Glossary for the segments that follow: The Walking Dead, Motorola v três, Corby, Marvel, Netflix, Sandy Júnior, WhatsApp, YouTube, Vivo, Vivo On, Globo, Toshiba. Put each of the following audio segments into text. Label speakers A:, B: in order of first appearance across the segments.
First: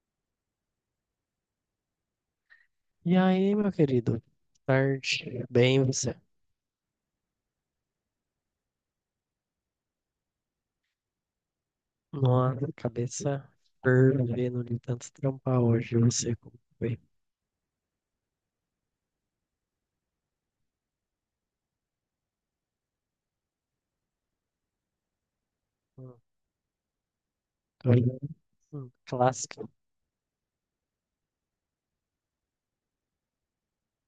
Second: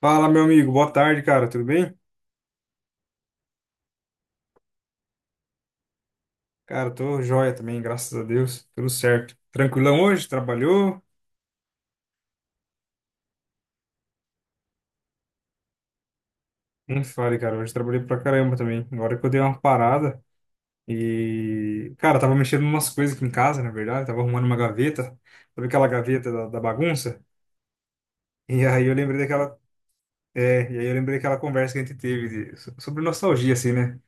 A: Fala, meu amigo. Boa tarde, cara. Tudo bem?
B: E aí, meu querido? Tarde, bem você?
A: Cara, tô joia também, graças a Deus. Tudo certo. Tranquilão hoje? Trabalhou?
B: Nossa, cabeça fervendo de tanto trampar hoje, eu não sei como foi.
A: Não fale, cara. Hoje trabalhei pra caramba também. Agora que eu dei uma parada e, cara, tava mexendo em umas coisas aqui em casa, na verdade. Tava arrumando uma gaveta. Sabe aquela
B: Hum.
A: gaveta da bagunça?
B: tô-
A: E aí
B: hum,
A: eu lembrei daquela.
B: clássico.
A: É, e aí eu lembrei daquela conversa que a gente teve sobre nostalgia, assim, né?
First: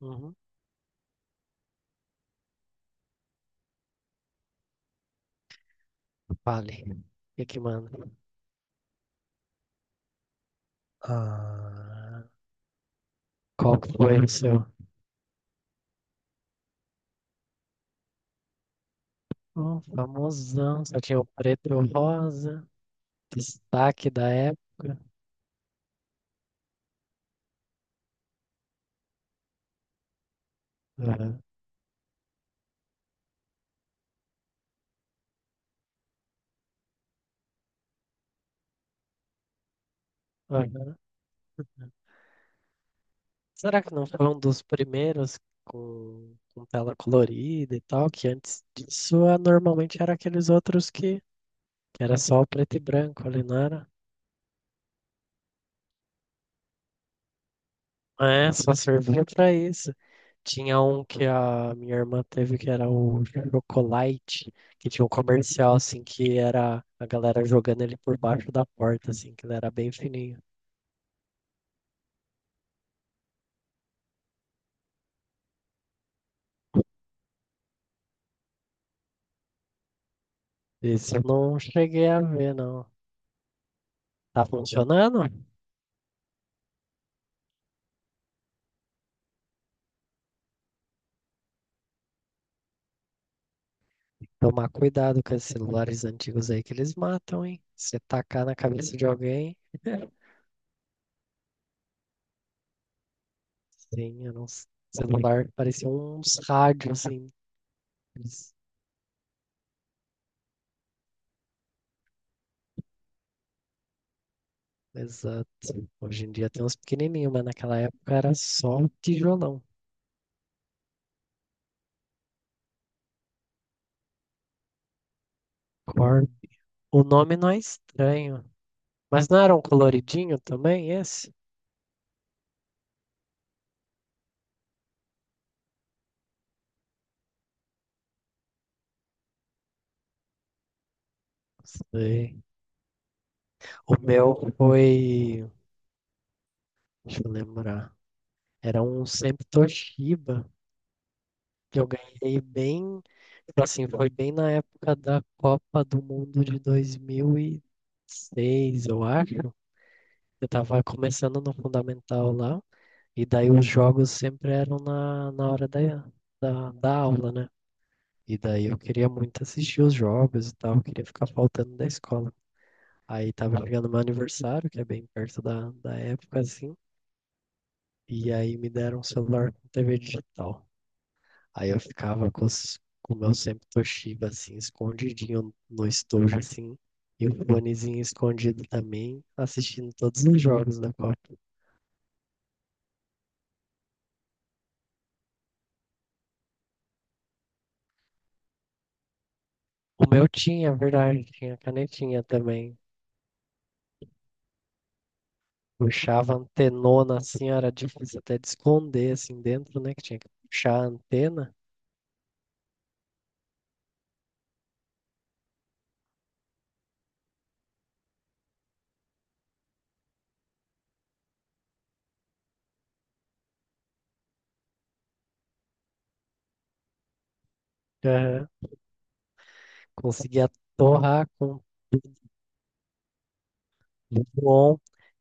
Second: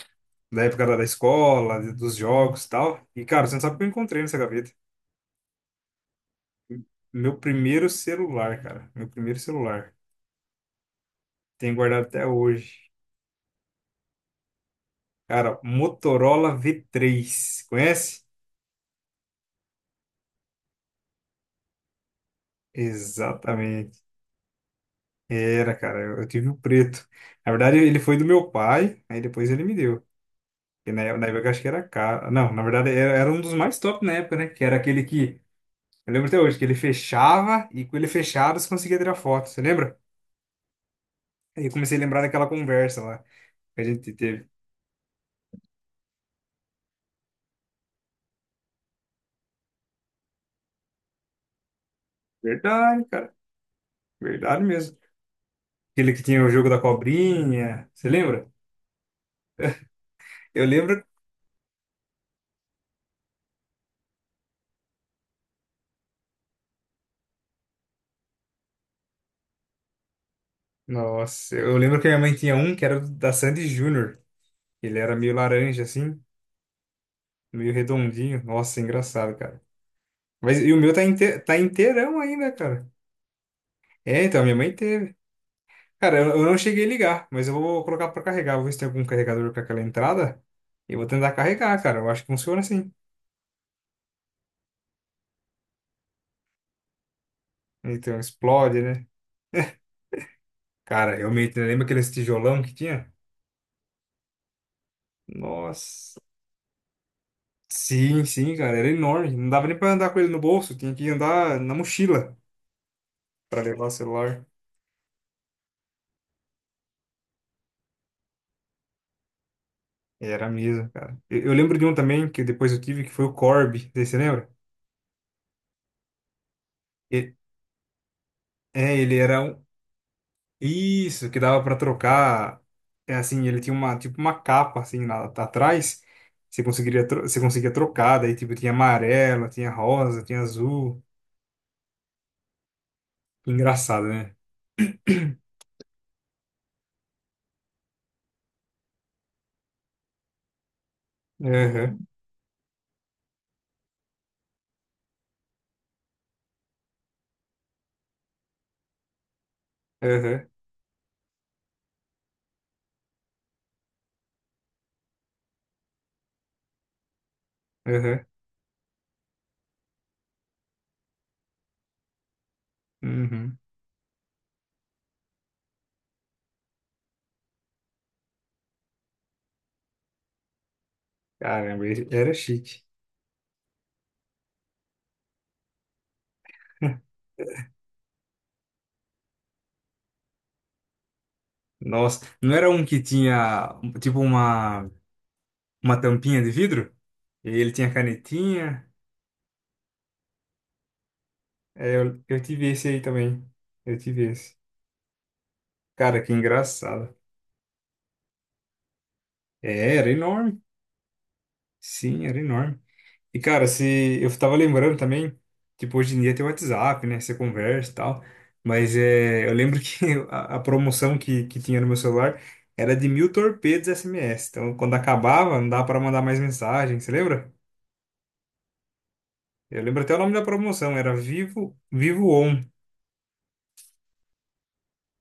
B: Uhum.
A: Da época da escola, dos jogos e tal. E, cara, você não sabe o que eu encontrei nessa gaveta.
B: Fale, o
A: Meu
B: que que
A: primeiro
B: manda?
A: celular, cara. Meu primeiro celular. Tenho guardado
B: Ah,
A: até hoje.
B: qual que foi o seu?
A: Cara, Motorola V3, conhece?
B: Oh, famosão, só tinha o preto e o rosa,
A: Exatamente.
B: destaque da época.
A: Era, cara, eu tive o preto. Na verdade, ele foi do meu pai, aí depois ele me deu. E na
B: Aham.
A: época eu acho que era caro. Não, na verdade era um dos mais top na época, né? Que era aquele que, eu lembro até hoje, que ele fechava e com ele fechado você conseguia tirar foto, você lembra? Aí eu comecei a lembrar daquela conversa lá
B: Será
A: que a
B: que não
A: gente
B: foi um
A: teve.
B: dos primeiros com tela colorida e tal? Que antes disso normalmente era aqueles outros que era só o preto e
A: Verdade,
B: branco
A: cara,
B: ali, não era?
A: verdade mesmo. Aquele que tinha o jogo da cobrinha, você lembra?
B: É, só servia pra isso.
A: Eu
B: Tinha
A: lembro
B: um que a minha irmã teve que era o Chocolate, que tinha um comercial assim que era a galera jogando ele por baixo da porta, assim, que ele era bem fininho.
A: Nossa, eu lembro que a minha mãe tinha um que era da Sandy Júnior. Ele era meio laranja, assim, meio redondinho. Nossa, engraçado, cara. Mas e o meu tá,
B: Esse eu
A: inte tá
B: não cheguei
A: inteirão
B: a
A: ainda,
B: ver, não.
A: cara. É, então,
B: Tá
A: minha mãe teve.
B: funcionando?
A: Cara, eu não cheguei a ligar, mas eu vou colocar pra carregar. Vou ver se tem algum carregador com aquela entrada. E eu vou tentar carregar, cara. Eu acho que funciona assim.
B: Tomar cuidado com esses celulares antigos aí que eles matam, hein? Você
A: Então,
B: tacar na
A: explode,
B: cabeça de
A: né?
B: alguém,
A: Cara, eu me lembra aquele tijolão que tinha?
B: sim, era um celular, parecia
A: Nossa.
B: uns rádios, assim.
A: Sim,
B: Eles-
A: sim, cara, era enorme. Não dava nem pra andar com ele no bolso, tinha que andar na mochila pra levar o celular.
B: Exato. Hoje em dia tem uns pequenininhos, mas naquela época era só um tijolão.
A: Era mesmo, cara. Eu lembro de um também que depois eu tive, que foi o Corby. Você lembra?
B: Cor- O
A: E-
B: nome não é estranho,
A: É, ele
B: mas não
A: era
B: era
A: um.
B: um coloridinho também,
A: Isso,
B: esse?
A: que dava pra trocar. É assim, ele tinha uma, tipo, uma capa assim lá, tá atrás. Você conseguia trocar, daí tipo, tinha amarelo, tinha rosa, tinha azul.
B: Sei. O
A: Engraçado, né?
B: meu foi, deixa eu lembrar, era um sempre Toshiba. Eu
A: Aham,
B: ganhei bem, tipo assim, foi bem na época da Copa do Mundo de 2006 eu acho. Eu
A: aham,
B: tava começando no fundamental lá, e daí os jogos sempre eram na hora da aula, né?
A: aham.
B: E daí eu queria muito assistir os jogos e tal, queria ficar faltando da escola. Aí tava
A: Uhum.
B: chegando meu aniversário, que é bem perto da época, assim, e aí me deram um celular com TV digital. Aí eu
A: Caramba, ele
B: ficava
A: era chique.
B: com o meu sempre Toshiba, assim, escondidinho no estojo, assim, e o fonezinho escondido também, assistindo todos os jogos da Copa.
A: Nossa, não era um que tinha tipo uma tampinha de vidro. E ele tinha canetinha.
B: O meu tinha, é verdade, tinha
A: É, eu,
B: canetinha
A: eu tive
B: também.
A: esse aí também. Eu tive esse. Cara, que
B: Puxava a
A: engraçado.
B: antenona, assim, era difícil até de esconder, assim, dentro,
A: É,
B: né, que
A: era
B: tinha que
A: enorme.
B: puxar a antena.
A: Sim, era enorme. E, cara, se eu tava lembrando também, tipo, hoje em dia tem o WhatsApp, né? Você conversa e tal. Mas é, eu lembro que a promoção que tinha no meu celular era de 1.000 torpedos SMS. Então, quando acabava, não dava pra mandar mais mensagem. Você lembra?
B: Aham.
A: Eu lembro até o nome da
B: Conseguia
A: promoção. Era
B: torrar com
A: Vivo, Vivo On.
B: tudo on.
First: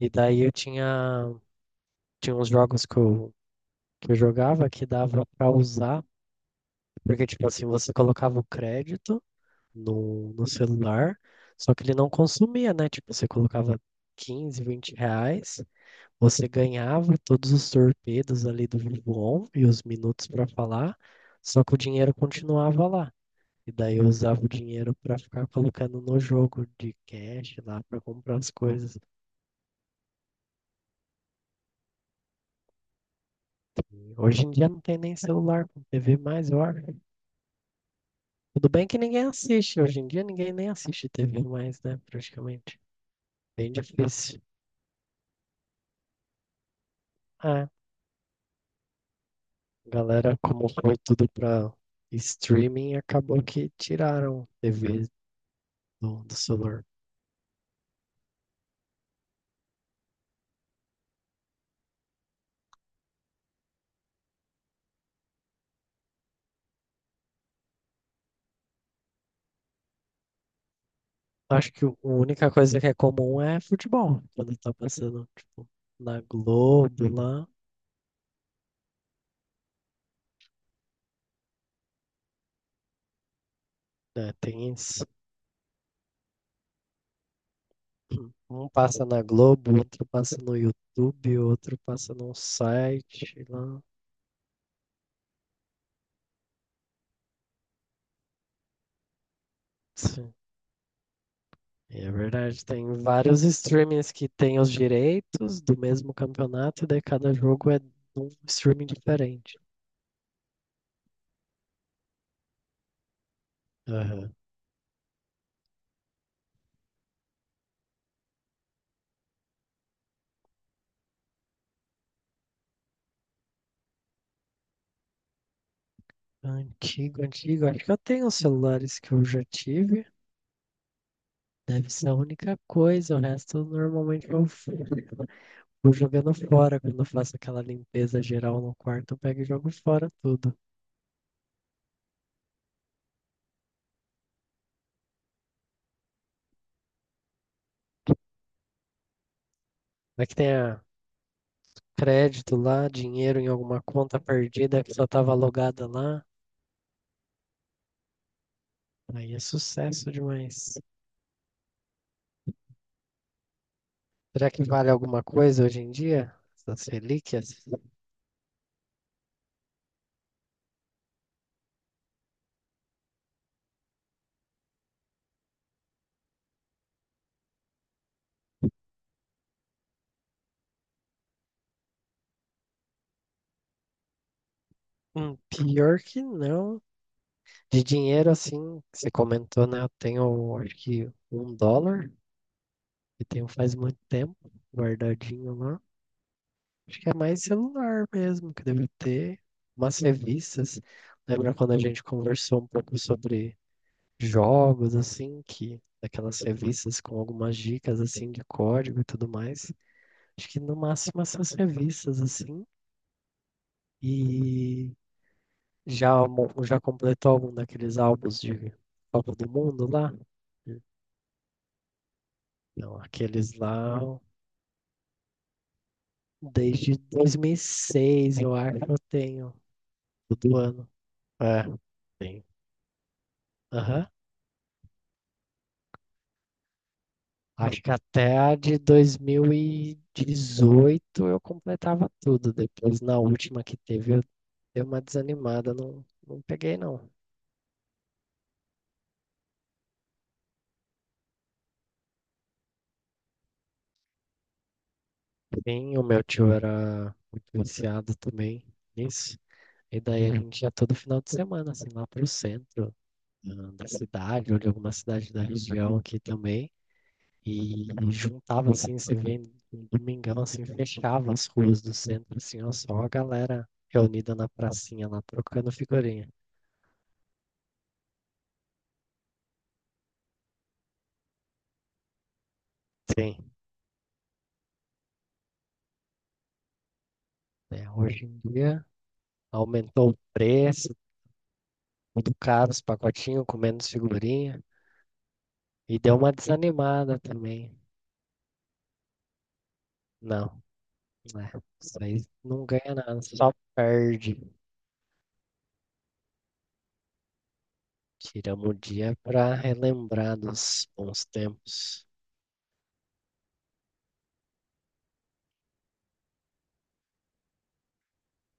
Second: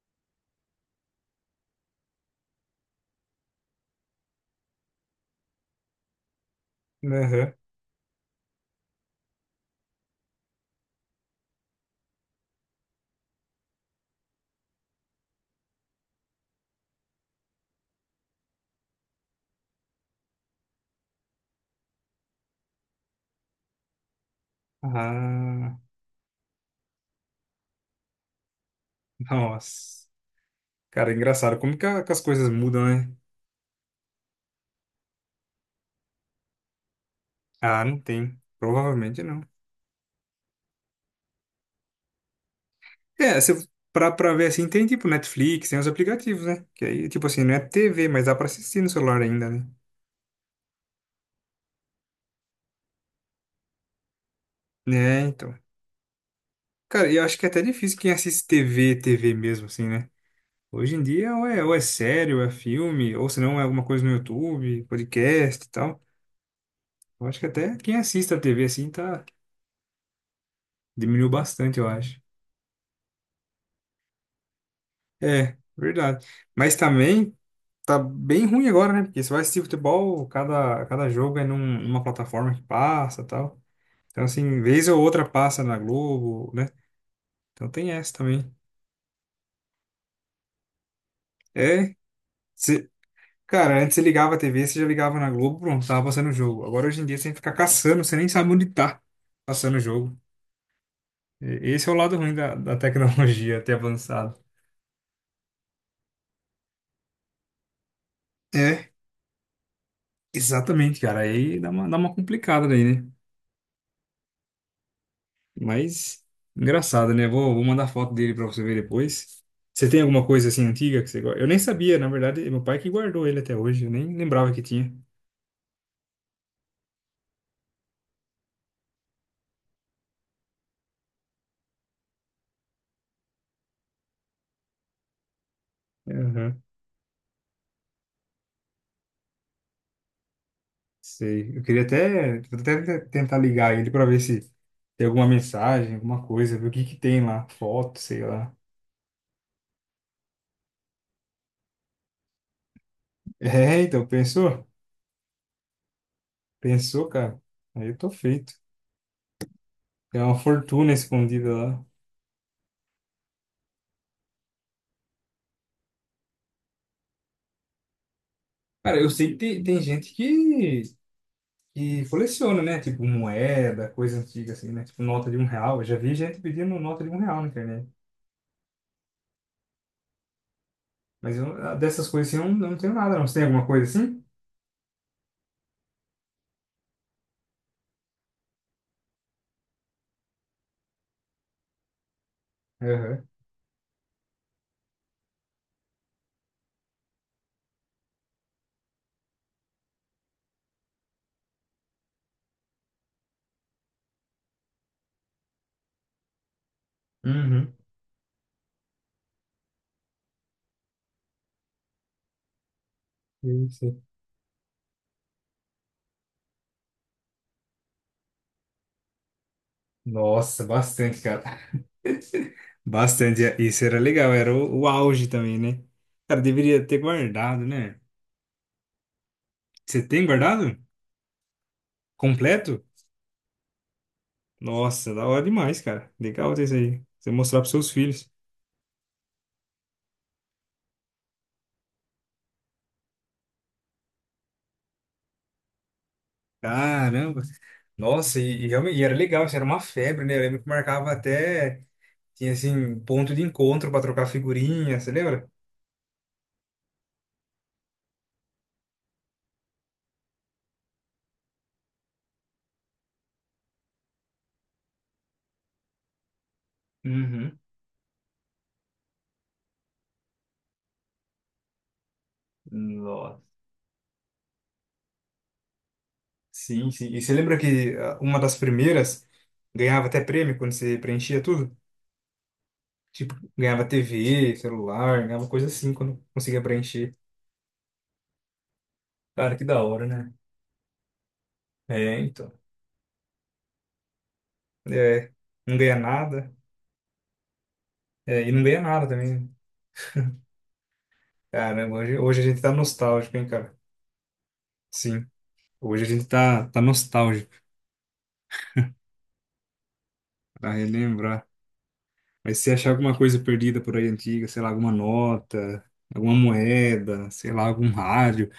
B: E daí eu tinha, tinha uns jogos que eu jogava que dava pra usar. Porque, tipo
A: Aham.
B: assim, você colocava o crédito no celular, só que ele não consumia, né? Tipo, você colocava 15, 20 reais, você ganhava todos os torpedos ali do Vivo e os minutos para falar, só que o dinheiro continuava lá. E daí eu usava o dinheiro para ficar
A: Ah.
B: colocando no jogo de cash lá para comprar as coisas.
A: Nossa, cara, é engraçado. Como que, que as coisas mudam, né?
B: E hoje em dia não tem nem celular com TV mais, eu acho.
A: Ah, não tem.
B: Tudo bem que
A: Provavelmente
B: ninguém
A: não.
B: assiste, hoje em dia ninguém nem assiste TV mais, né? Praticamente.
A: É, se, eu-
B: Bem
A: pra
B: difícil.
A: ver assim, tem tipo Netflix, tem os aplicativos, né? Que aí, tipo assim, não é
B: É,
A: TV, mas dá pra assistir no celular ainda, né?
B: galera, como foi tudo pra streaming, acabou que tiraram TV
A: É, então.
B: do celular.
A: Cara, eu acho que é até difícil quem assiste TV, TV mesmo, assim, né? Hoje em dia, ou é série, ou é filme, ou se não, é alguma coisa no YouTube, podcast e tal. Eu acho que até quem assiste a TV, assim, tá. Diminuiu
B: Acho
A: bastante,
B: que
A: eu
B: a
A: acho.
B: única coisa que é comum é futebol. Quando tá passando,
A: É,
B: tipo, na
A: verdade. Mas
B: Globo
A: também
B: lá,
A: tá bem ruim agora, né? Porque você vai assistir futebol, cada jogo é numa plataforma que passa e tal. Então,
B: né,
A: assim,
B: tem
A: vez ou
B: isso.
A: outra passa na Globo, né? Então tem essa também.
B: Um passa na Globo, outro passa no YouTube, outro
A: É,
B: passa num
A: você-
B: site
A: cara,
B: lá.
A: antes você ligava a TV, você já ligava na Globo, pronto, tava passando o jogo. Agora, hoje em dia, você tem que ficar caçando, você nem sabe onde tá passando o jogo.
B: Sim.
A: Esse é o
B: É
A: lado ruim da,
B: verdade,
A: da
B: tem vários
A: tecnologia ter
B: streamings que
A: avançado.
B: têm os direitos do mesmo campeonato, e daí cada jogo é num streaming
A: É,
B: diferente.
A: exatamente, cara. Aí dá uma complicada daí, né?
B: Aham.
A: Mas engraçado, né? Vou mandar foto dele pra você ver depois. Você tem alguma coisa assim antiga que você gosta? Eu nem sabia, na verdade, meu pai que guardou ele até hoje, eu nem lembrava que tinha.
B: Antigo, antigo. Acho que eu tenho os celulares que eu já tive. Deve ser a única coisa. O resto normalmente eu vou jogando
A: Aham,
B: fora. Quando eu faço aquela limpeza geral no quarto, eu pego e jogo fora tudo.
A: sei. Eu queria até, vou até tentar ligar ele pra ver se tem alguma mensagem, alguma coisa, ver o que que tem lá, foto, sei lá.
B: Vai que tenha crédito lá, dinheiro em alguma
A: É, então,
B: conta
A: pensou?
B: perdida que só estava logada lá.
A: Pensou, cara? Aí eu tô feito.
B: Aí é sucesso
A: Tem uma
B: demais.
A: fortuna escondida lá.
B: Será que vale alguma coisa hoje em dia? Essas relíquias?
A: Cara, eu sei que tem gente que coleciona, né? Tipo moeda, coisa antiga assim, né? Tipo nota de R$ 1. Eu já vi gente pedindo nota de R$ 1 na internet. Mas eu, dessas coisas assim, eu não tenho nada, não. Você tem alguma coisa assim?
B: Pior que não. De dinheiro, assim, que você comentou, né? Eu tenho, acho que um dólar, que
A: Aham.
B: tenho faz muito tempo, guardadinho lá. Acho que é mais celular mesmo, que deve ter umas revistas. Lembra quando a gente conversou um pouco sobre jogos, assim, que aquelas revistas com algumas
A: Uhum.
B: dicas, assim, de código e tudo mais. Acho que no máximo essas revistas, assim.
A: Isso.
B: E já, já completou algum daqueles álbuns de Copa do Mundo lá?
A: Nossa, bastante, cara.
B: Não, aqueles
A: Bastante. Isso era
B: lá,
A: legal, era o auge também, né? Cara, deveria ter
B: desde
A: guardado, né?
B: 2006, eu acho que eu tenho,
A: Você tem
B: todo
A: guardado?
B: ano. É, tenho.
A: Completo?
B: Aham.
A: Nossa, da hora demais, cara. Legal ter isso aí. Você mostrar pros
B: Acho
A: seus
B: que
A: filhos.
B: até a de 2018 eu completava tudo. Depois, na última que teve, eu dei uma desanimada, não, não peguei, não.
A: Caramba! Nossa, e realmente e era legal, isso era uma febre, né? Eu lembro que marcava até, tinha assim, ponto de encontro para trocar figurinha, você lembra?
B: Sim, o meu tio era muito viciado também nisso. E daí a gente ia todo final de semana, assim, lá pro centro da cidade, ou de alguma cidade da região aqui também.
A: Uhum.
B: E juntava assim, você vê no domingão assim, fechava as ruas do centro, assim, ó, só a
A: Nossa.
B: galera reunida na pracinha lá, trocando figurinha.
A: Sim, sim. E você lembra que uma das primeiras ganhava até prêmio quando você preenchia tudo? Tipo,
B: Sim,
A: ganhava TV, celular, ganhava coisa assim quando conseguia preencher.
B: né? Hoje em dia
A: Cara, que da hora,
B: aumentou o
A: né?
B: preço,
A: É,
B: muito
A: então.
B: caro, os pacotinhos com menos figurinha,
A: É, não ganha
B: e deu uma
A: nada.
B: desanimada também.
A: É, e não ganha nada também, né?
B: Não, né?
A: Caramba,
B: Isso
A: hoje,
B: aí
A: hoje a gente
B: não
A: tá
B: ganha nada,
A: nostálgico, hein,
B: só
A: cara?
B: perde.
A: Sim. Hoje a gente tá nostálgico
B: Tiramos o dia pra relembrar
A: pra
B: dos bons
A: relembrar.
B: tempos.
A: Mas se achar alguma coisa perdida por aí antiga, sei lá, alguma nota, alguma moeda, sei lá, algum rádio.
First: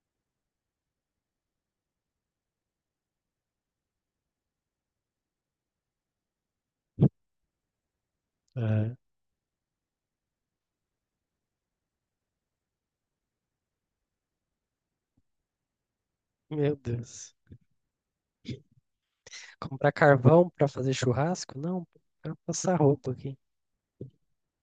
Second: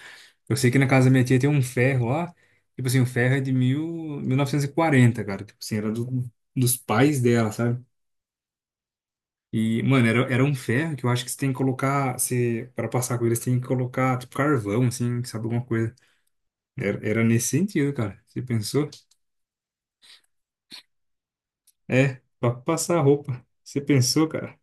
A: Eu sei que na casa da minha tia tem um ferro lá. Tipo assim, o ferro é de 1940, cara. Tipo assim, era dos pais dela, sabe?
B: É.
A: E, mano, era um ferro que eu acho que você tem que colocar, você, pra passar com ele, você tem que colocar, tipo, carvão, assim, sabe, alguma coisa.
B: Meu
A: Era
B: Deus.
A: nesse sentido, cara. Você pensou?
B: Comprar carvão para fazer churrasco? Não, pô,
A: É, pra
B: passar
A: passar a
B: roupa aqui.
A: roupa. Você pensou, cara?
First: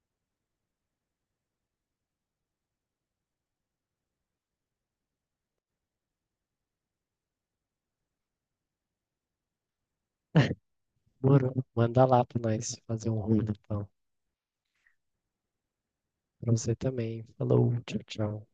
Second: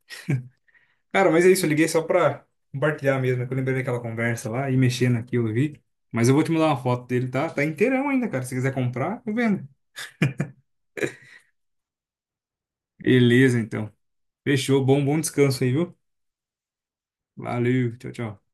A: Cara, mas é isso, eu liguei só pra compartilhar mesmo, é que eu lembrei daquela conversa lá e mexendo aqui eu vi. Mas eu vou te mandar uma foto dele, tá? Tá inteirão ainda, cara. Se quiser comprar, eu vendo.
B: Moro, manda lá pra nós fazer um rolo
A: Beleza,
B: então.
A: então. Fechou, bom, bom descanso aí, viu?
B: Pra você também. Falou,
A: Valeu,
B: tchau,
A: tchau,
B: tchau.
A: tchau.